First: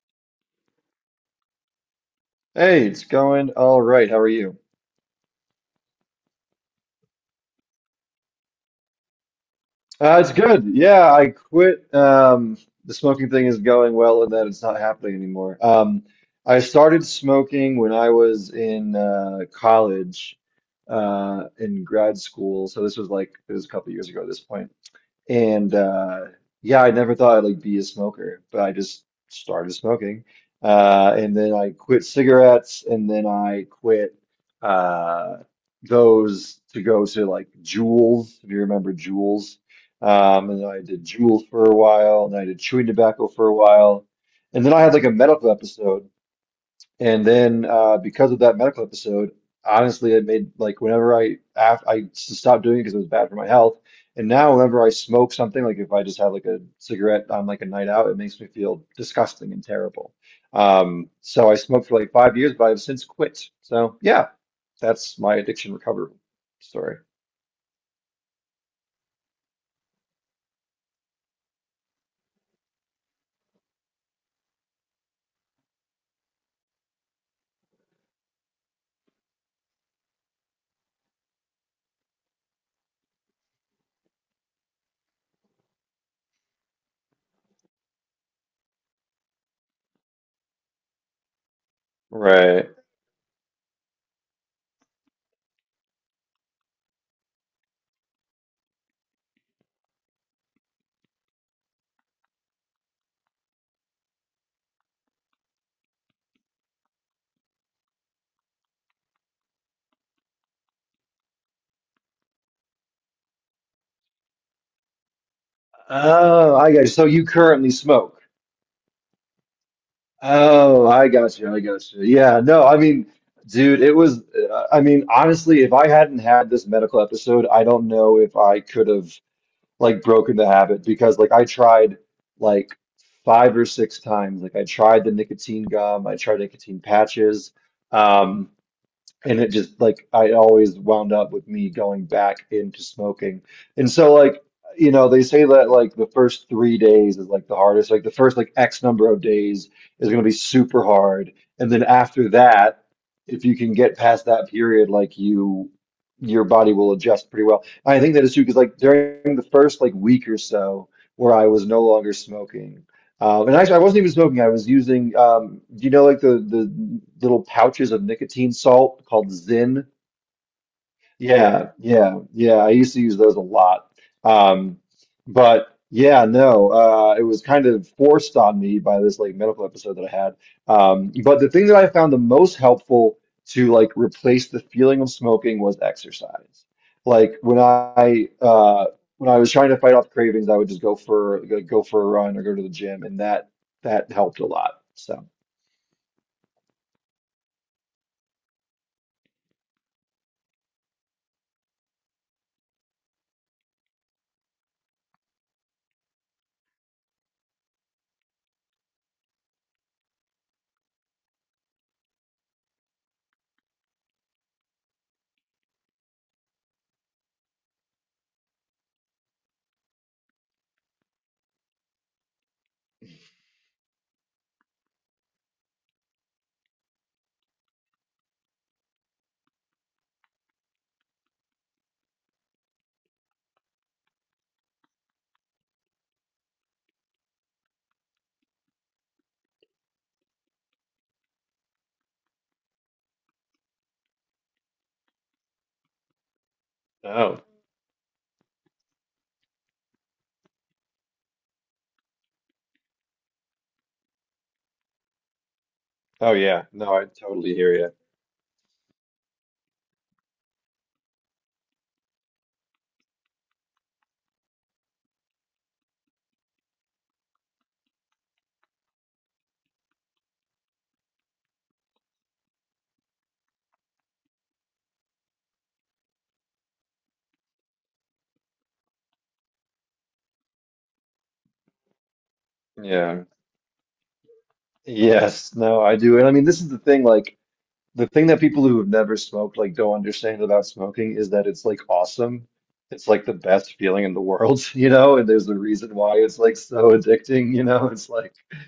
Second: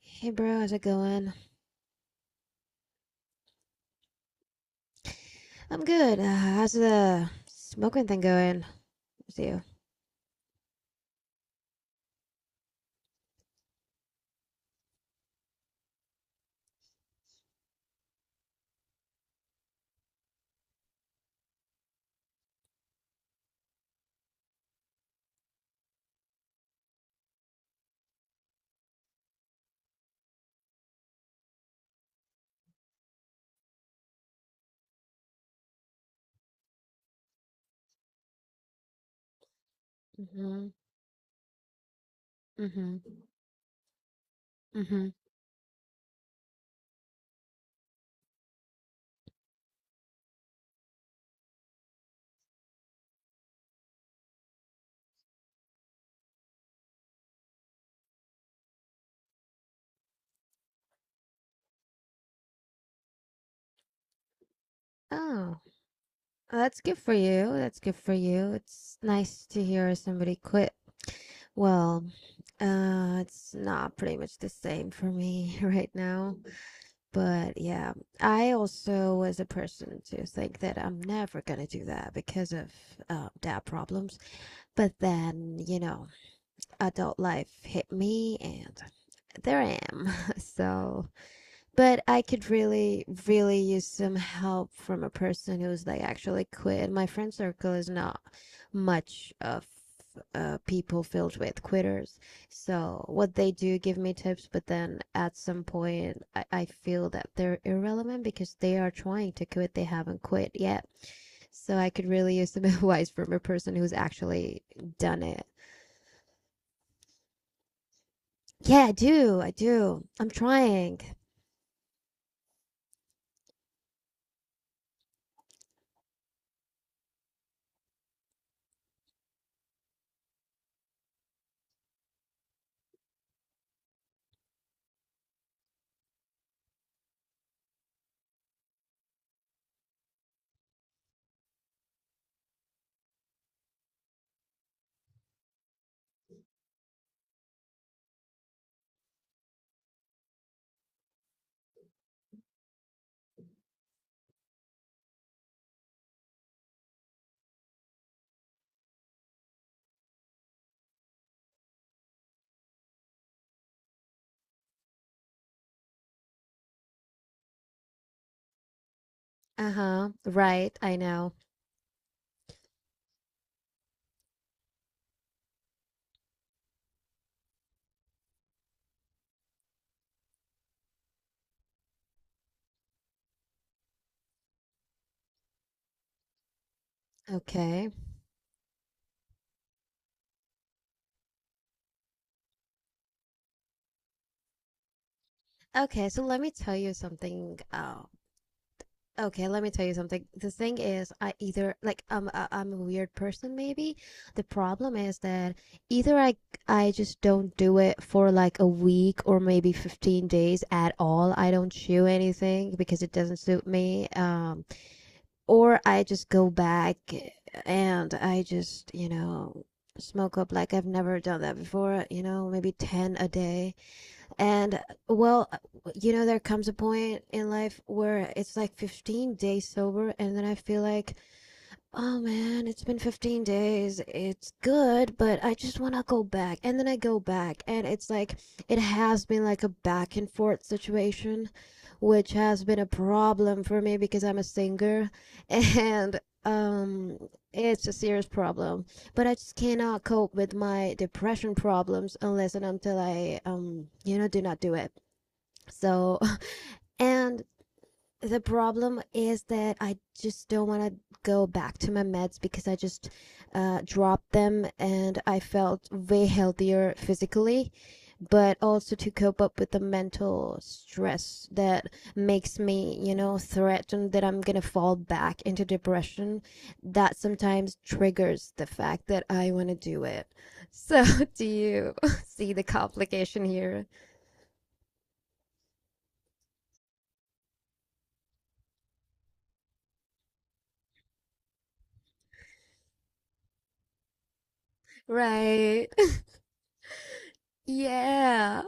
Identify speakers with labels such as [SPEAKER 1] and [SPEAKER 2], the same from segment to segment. [SPEAKER 1] Hey, bro, how's it going?
[SPEAKER 2] Hey, it's going all right. How are you?
[SPEAKER 1] I'm good. How's the smoking thing going with you?
[SPEAKER 2] It's good. Yeah, I quit. The smoking thing is going well and that it's not happening anymore. I started smoking when I was in college, in grad school. So this was like, it was a couple years ago at this point. And Yeah, I never thought I'd like be a smoker, but I just started smoking. And then I quit cigarettes and then I quit uh those to go to like Juuls, if you remember Juuls. And
[SPEAKER 1] Mm-hmm.
[SPEAKER 2] then I did Juuls for a while and I did chewing
[SPEAKER 1] Mm-hmm.
[SPEAKER 2] tobacco for a while. And then I had like
[SPEAKER 1] Mm-hmm.
[SPEAKER 2] a medical episode, and then because of that medical episode, honestly, it made like whenever I stopped doing it because it was bad for my health. And now whenever I smoke something, like if I just have like a cigarette on like a night out, it makes me feel disgusting and terrible. So I smoked for like 5 years, but I've since quit. So yeah, that's my
[SPEAKER 1] Oh,
[SPEAKER 2] addiction recovery
[SPEAKER 1] well, that's
[SPEAKER 2] story.
[SPEAKER 1] good for you. That's good for you. It's nice to hear somebody quit. Well, it's not pretty much the same for me right now. But yeah, I also was a person to think that I'm never gonna do that because of dad problems. But then, you know, adult life hit me and there I am. So, but I could
[SPEAKER 2] Right.
[SPEAKER 1] really, really use some help from a person who's like actually quit. My friend circle is not much of people filled with quitters. So, what they do give me tips, but then at some point, I feel that they're irrelevant because they are trying to quit, they haven't quit yet. So, I could really use some advice from a person who's actually done it.
[SPEAKER 2] Oh, I got you. So you currently smoke.
[SPEAKER 1] Yeah, I do. I do. I'm
[SPEAKER 2] Oh,
[SPEAKER 1] trying.
[SPEAKER 2] I got you. Yeah, no, I mean, dude, it was, I mean, honestly, if I hadn't had this medical episode, I don't know if I could have like broken the habit because like I tried like five or six times. Like I tried the nicotine gum, I tried nicotine patches. Um, and it just like I always wound up with me going back into smoking. And so like, you know, they say that like the first 3 days is like the hardest. Like the first like X number of days is gonna be super hard. And then after that, if you can get past that period, your body will adjust pretty well. I think that is true because like during the first like week or so where I was no longer smoking. And actually, I wasn't even smoking. I was using, do you know, like the little pouches of nicotine salt called Zyn?
[SPEAKER 1] Uh-huh. Right, I know.
[SPEAKER 2] Yeah, yeah, yeah. I used to use those a lot. Um, but yeah, no, it was kind of forced on me by this like medical episode that I had. But the thing that I found the most helpful to like replace the feeling of smoking was exercise. Like when
[SPEAKER 1] Okay.
[SPEAKER 2] I uh, when I was trying to fight off cravings, I would just go for a run or go to the gym, and that helped a lot. So.
[SPEAKER 1] Okay, so let me tell you something. Okay, let me tell you something. The thing is, I either like I'm a weird person maybe. The problem is that either I just don't do it for like a week or maybe 15 days at all. I don't chew anything because it doesn't suit me. Or I just go back and I just, you know, smoke up like I've never done that before, you know, maybe 10 a day. And well, you know, there comes a point in life where it's like 15 days sober, and then I feel like, oh man, it's been 15 days. It's good, but I just want to go back. And then I go back, and it's like it has been like a back and forth situation, which has been a problem for me because I'm a singer and um
[SPEAKER 2] Oh.
[SPEAKER 1] it's a serious problem. But I just cannot cope with my depression problems unless and until I you know do not do it. So,
[SPEAKER 2] Oh yeah, no, I
[SPEAKER 1] and
[SPEAKER 2] totally hear you.
[SPEAKER 1] the problem is that I just don't want to go back to my meds because I just dropped them and I felt way healthier physically, but also to cope up with the mental stress that makes me, you know, threatened that I'm going to fall back into depression. That sometimes triggers the fact that I want to do it. So, do you see the
[SPEAKER 2] Yeah.
[SPEAKER 1] complication here?
[SPEAKER 2] Yes, no, I do. And I mean, this is the thing, like the thing that people who have never smoked like don't understand about smoking is that it's like awesome. It's like the best feeling in the world, you know, and there's a
[SPEAKER 1] Right.
[SPEAKER 2] reason why it's like so addicting, you know. It's like,
[SPEAKER 1] Yeah.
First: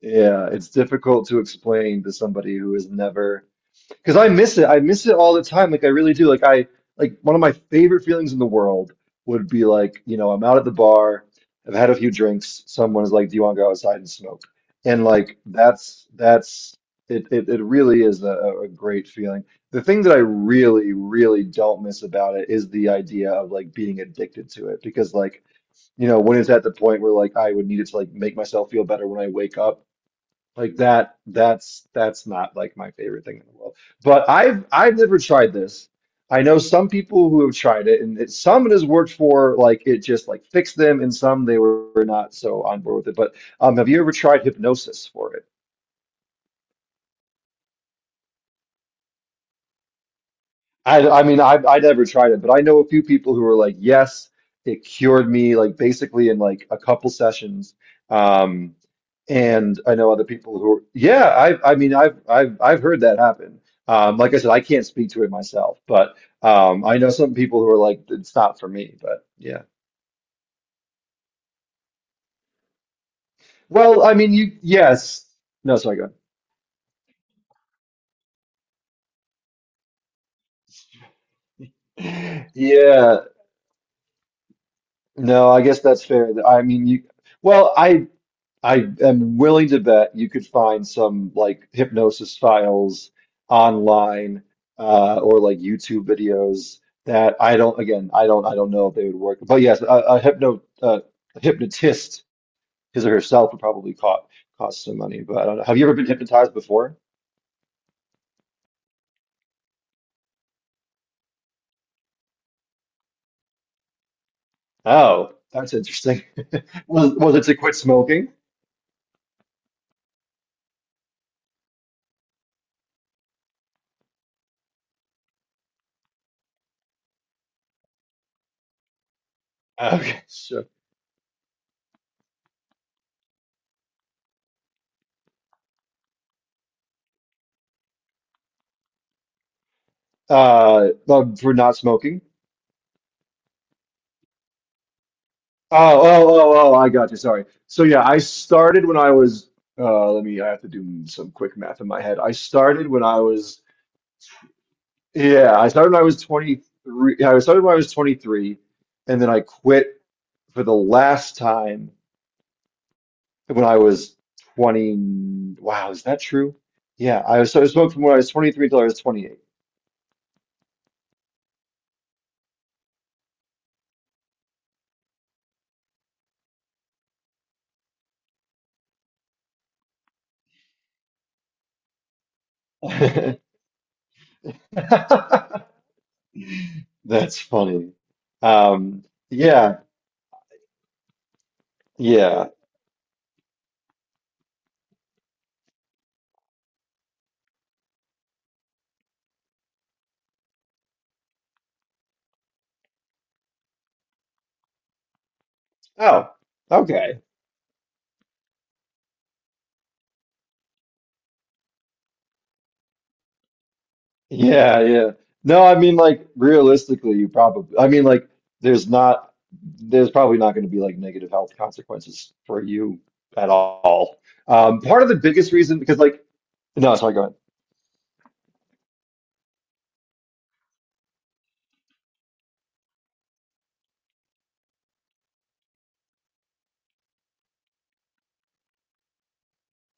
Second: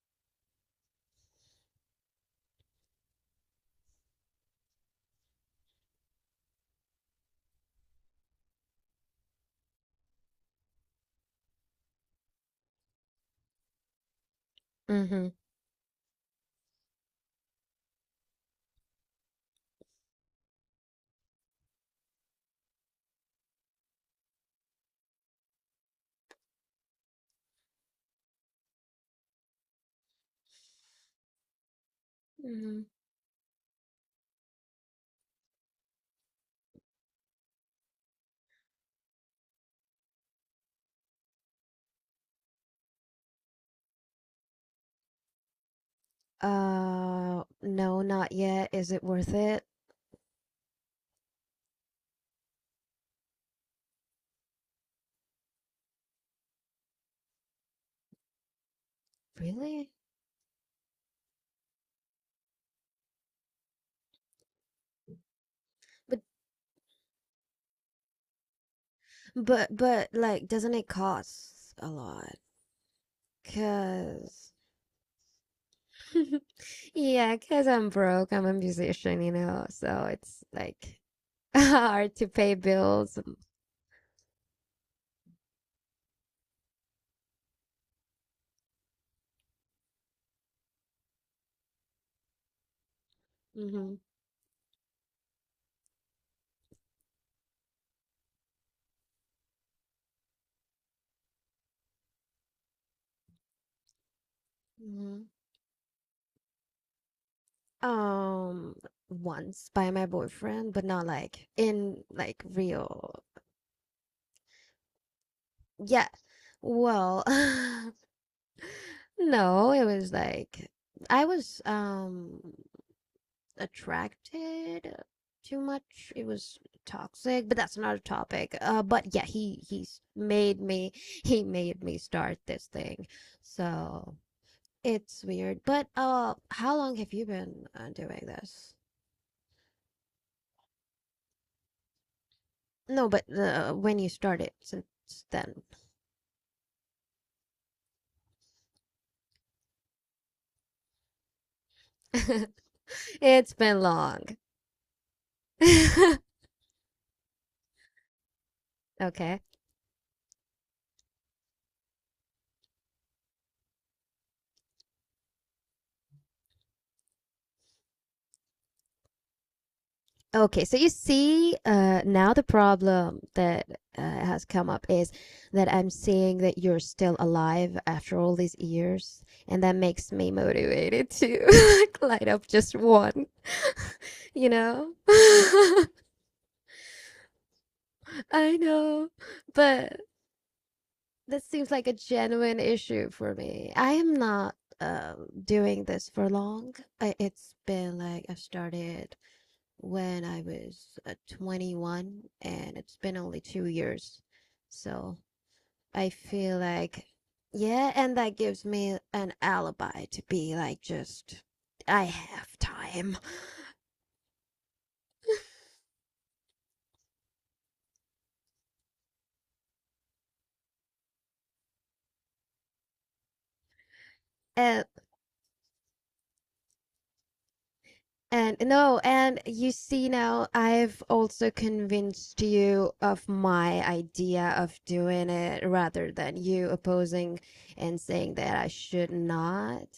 [SPEAKER 2] yeah, it's difficult to explain to somebody who has never. Because I miss it. I miss it all the time. Like I really do. Like I like one of my favorite feelings in the world would be like, you know, I'm out at the bar, I've had a few drinks, someone is like, do you want to go outside and smoke? And
[SPEAKER 1] Mm-hmm.
[SPEAKER 2] like that's it really is a great feeling. The thing that I really, really don't miss about it is the idea of like being addicted to it. Because like, you know, when it's at the point where like I would need it to like make myself feel better when I wake up like that, that's not like
[SPEAKER 1] Mm-hmm.
[SPEAKER 2] my favorite thing in the world. But I've never tried this. I know some people who have tried it, and it, some it has worked for like it just like fixed them, and some they were not so on board with it. But Have you ever tried hypnosis for it?
[SPEAKER 1] No, not yet. Is it worth it?
[SPEAKER 2] I mean, I never tried it, but I know a few people who are like, yes, it cured me, like basically in like a couple sessions. Um, and
[SPEAKER 1] Really?
[SPEAKER 2] I know other people who are, yeah, I mean, I've heard that happen. Like I said, I can't speak to it myself, but
[SPEAKER 1] But
[SPEAKER 2] I know some people who are like, it's not for me, but yeah.
[SPEAKER 1] but like doesn't it cost a lot?
[SPEAKER 2] Well, I mean,
[SPEAKER 1] Cause
[SPEAKER 2] you, yes. No, sorry, go ahead.
[SPEAKER 1] yeah, because yeah, 'cause I'm broke. I'm a musician, you know. So it's like hard to pay bills.
[SPEAKER 2] Yeah, no, I guess that's fair. I mean, you, well, I am willing to bet you could find some like hypnosis files
[SPEAKER 1] Hmm.
[SPEAKER 2] online, or like YouTube videos that I don't, again, I don't know if they would work. But yes, a hypnotist, his or herself would probably cost some
[SPEAKER 1] Hmm.
[SPEAKER 2] money. But I don't know. Have you ever been hypnotized before?
[SPEAKER 1] Um, once by my boyfriend, but not like in like real.
[SPEAKER 2] Oh, that's
[SPEAKER 1] Yeah.
[SPEAKER 2] interesting. Was
[SPEAKER 1] Well,
[SPEAKER 2] it to quit smoking?
[SPEAKER 1] no, it was like I was attracted too much. It was toxic, but that's not a topic. But yeah, he he's
[SPEAKER 2] Okay,
[SPEAKER 1] made
[SPEAKER 2] sure.
[SPEAKER 1] me he made me start this thing. So it's weird. But how long have you been doing this?
[SPEAKER 2] For not smoking.
[SPEAKER 1] No, but when you started since then,
[SPEAKER 2] Oh, I got you. Sorry. So yeah, I started when I was let me, I have to do some quick math in my head. I started when I
[SPEAKER 1] it's
[SPEAKER 2] was
[SPEAKER 1] been long.
[SPEAKER 2] Yeah, I started when I was 23. And then
[SPEAKER 1] Okay.
[SPEAKER 2] I quit for the last time when I was 20. Wow, is that true? Yeah, I was, so I smoked from when I was 23 till I was 28.
[SPEAKER 1] Okay, so you see, now the problem that has come up is that I'm seeing that you're still alive after all these years, and that makes me motivated to like light up just one, you know?
[SPEAKER 2] That's funny.
[SPEAKER 1] I
[SPEAKER 2] Um
[SPEAKER 1] know,
[SPEAKER 2] yeah,
[SPEAKER 1] but this seems like a
[SPEAKER 2] yeah.
[SPEAKER 1] genuine issue for me. I am not doing this for long. It's been like I've started when I was 21, and it's been only 2 years. So I
[SPEAKER 2] Oh,
[SPEAKER 1] feel like,
[SPEAKER 2] okay.
[SPEAKER 1] yeah, and that gives me an alibi to be like, just, I have time.
[SPEAKER 2] Yeah, yeah. No, I mean like realistically, you probably I mean like there's not there's probably not going to be like negative health consequences for you at all.
[SPEAKER 1] And,
[SPEAKER 2] Part of the biggest reason because like, no, sorry, go ahead.
[SPEAKER 1] and no, and you see now, I've also convinced you of my idea of doing it rather than you opposing and saying that I should not.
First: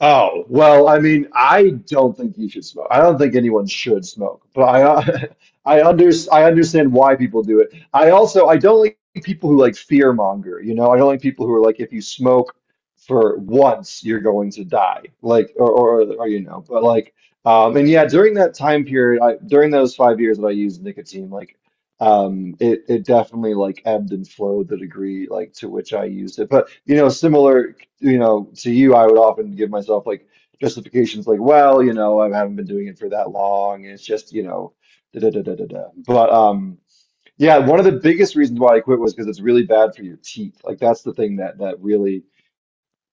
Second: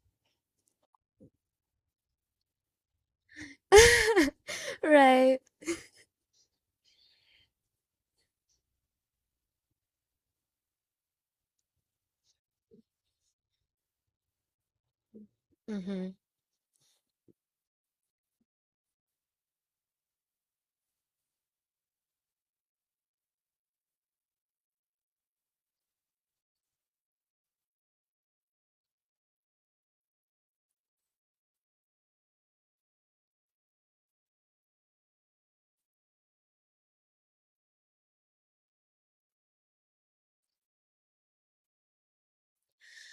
[SPEAKER 2] Oh, well, I mean, I don't think you should smoke. I don't think anyone should smoke, but I
[SPEAKER 1] Right.
[SPEAKER 2] I understand why people do it. I also I don't like people who like fear monger, you know? I don't like people who are like if you smoke for once you're going to die. Like
[SPEAKER 1] Mm-hmm.
[SPEAKER 2] or you know, but like and yeah, during that time period, I during those 5 years that I used nicotine, like it it definitely like ebbed and flowed the degree like to which I used it. But you know, similar you know, to you, I would often give myself like justifications like, well, you know, I haven't been doing it for that long, and it's just, you know, da da da da da da. But Yeah, one of the biggest reasons why I quit was because it's really bad for your teeth. Like that's the thing that really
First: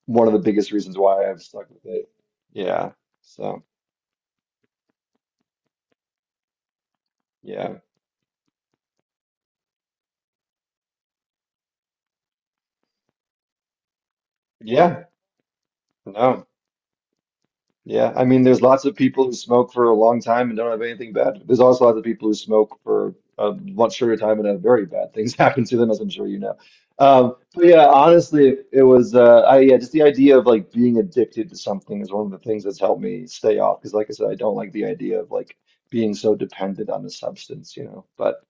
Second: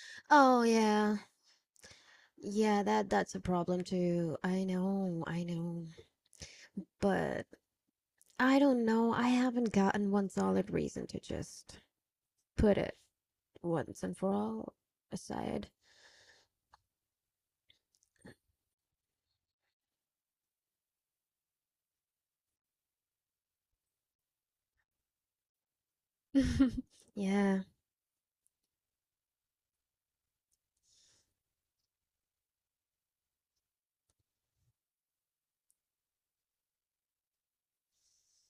[SPEAKER 2] one of the
[SPEAKER 1] Oh,
[SPEAKER 2] biggest reasons
[SPEAKER 1] yeah.
[SPEAKER 2] why I've stuck with it.
[SPEAKER 1] Yeah,
[SPEAKER 2] Yeah.
[SPEAKER 1] that that's a
[SPEAKER 2] So
[SPEAKER 1] problem too. I know, I know. But
[SPEAKER 2] yeah,
[SPEAKER 1] I don't know. I haven't gotten one solid reason to just put it once and for all
[SPEAKER 2] yeah,
[SPEAKER 1] aside.
[SPEAKER 2] no. Yeah, I mean, there's lots of people who smoke for a long time and don't have anything bad. There's also lots of people who smoke for a much shorter time and have very bad things happen to them, as I'm sure you know.
[SPEAKER 1] Yeah.
[SPEAKER 2] But yeah, honestly, it was I yeah, just the idea of like being addicted to something is one of the things that's helped me stay off. Because like I said, I don't like the idea of like being so dependent on a substance, you know. But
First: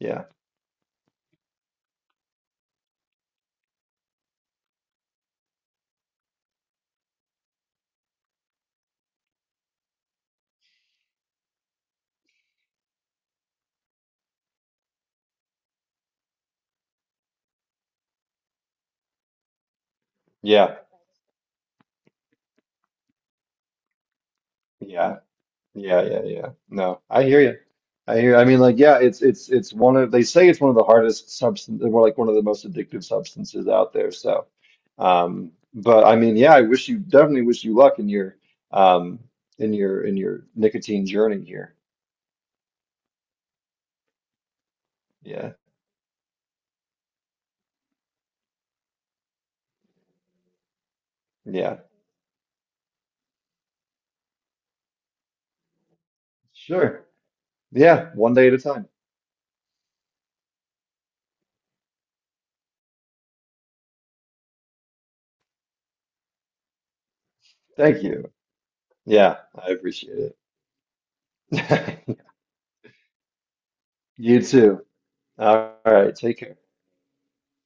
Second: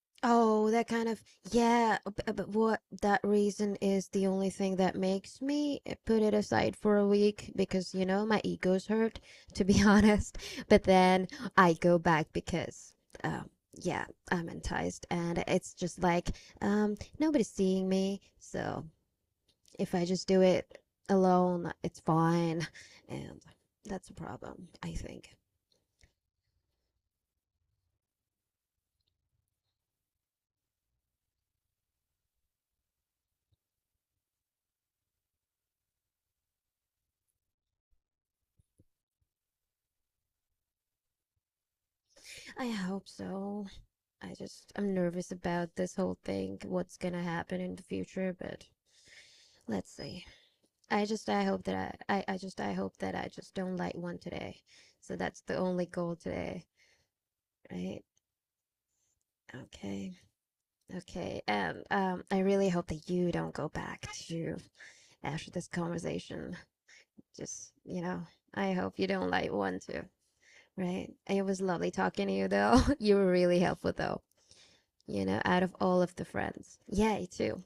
[SPEAKER 2] yeah,
[SPEAKER 1] Oh, that kind of, yeah, but what that reason is the only thing that makes me eh, put it aside for a week because, you know, my ego's hurt, to be honest. But then I go back because, um, yeah, I'm enticed and it's just like, nobody's seeing me. So if I just do
[SPEAKER 2] yeah,
[SPEAKER 1] it alone, it's fine. And that's a problem, I
[SPEAKER 2] yeah.
[SPEAKER 1] think.
[SPEAKER 2] Yeah, yeah, yeah. No, I hear you. I hear. I mean, like, yeah, it's it's one of they say it's one of the hardest substance, or like one of the most addictive substances out there. So, but I mean, yeah, I wish you definitely wish you luck um in your nicotine journey here.
[SPEAKER 1] I hope so. I'm nervous
[SPEAKER 2] Yeah,
[SPEAKER 1] about this whole thing, what's gonna happen in the future, but let's see. I hope
[SPEAKER 2] yeah,
[SPEAKER 1] that I hope that I just don't light one today. So that's the only goal today,
[SPEAKER 2] sure.
[SPEAKER 1] right?
[SPEAKER 2] Yeah, one day at a time.
[SPEAKER 1] Okay, okay. And I really hope that you don't go back to after this conversation. Just, you
[SPEAKER 2] Thank
[SPEAKER 1] know,
[SPEAKER 2] you.
[SPEAKER 1] I hope you don't
[SPEAKER 2] Yeah,
[SPEAKER 1] light
[SPEAKER 2] I
[SPEAKER 1] one too,
[SPEAKER 2] appreciate
[SPEAKER 1] right? It was lovely
[SPEAKER 2] it.
[SPEAKER 1] talking to you though. You were really helpful though,
[SPEAKER 2] You too.
[SPEAKER 1] you know, out of
[SPEAKER 2] All
[SPEAKER 1] all of
[SPEAKER 2] right,
[SPEAKER 1] the
[SPEAKER 2] take care.
[SPEAKER 1] friends. Yeah, you too.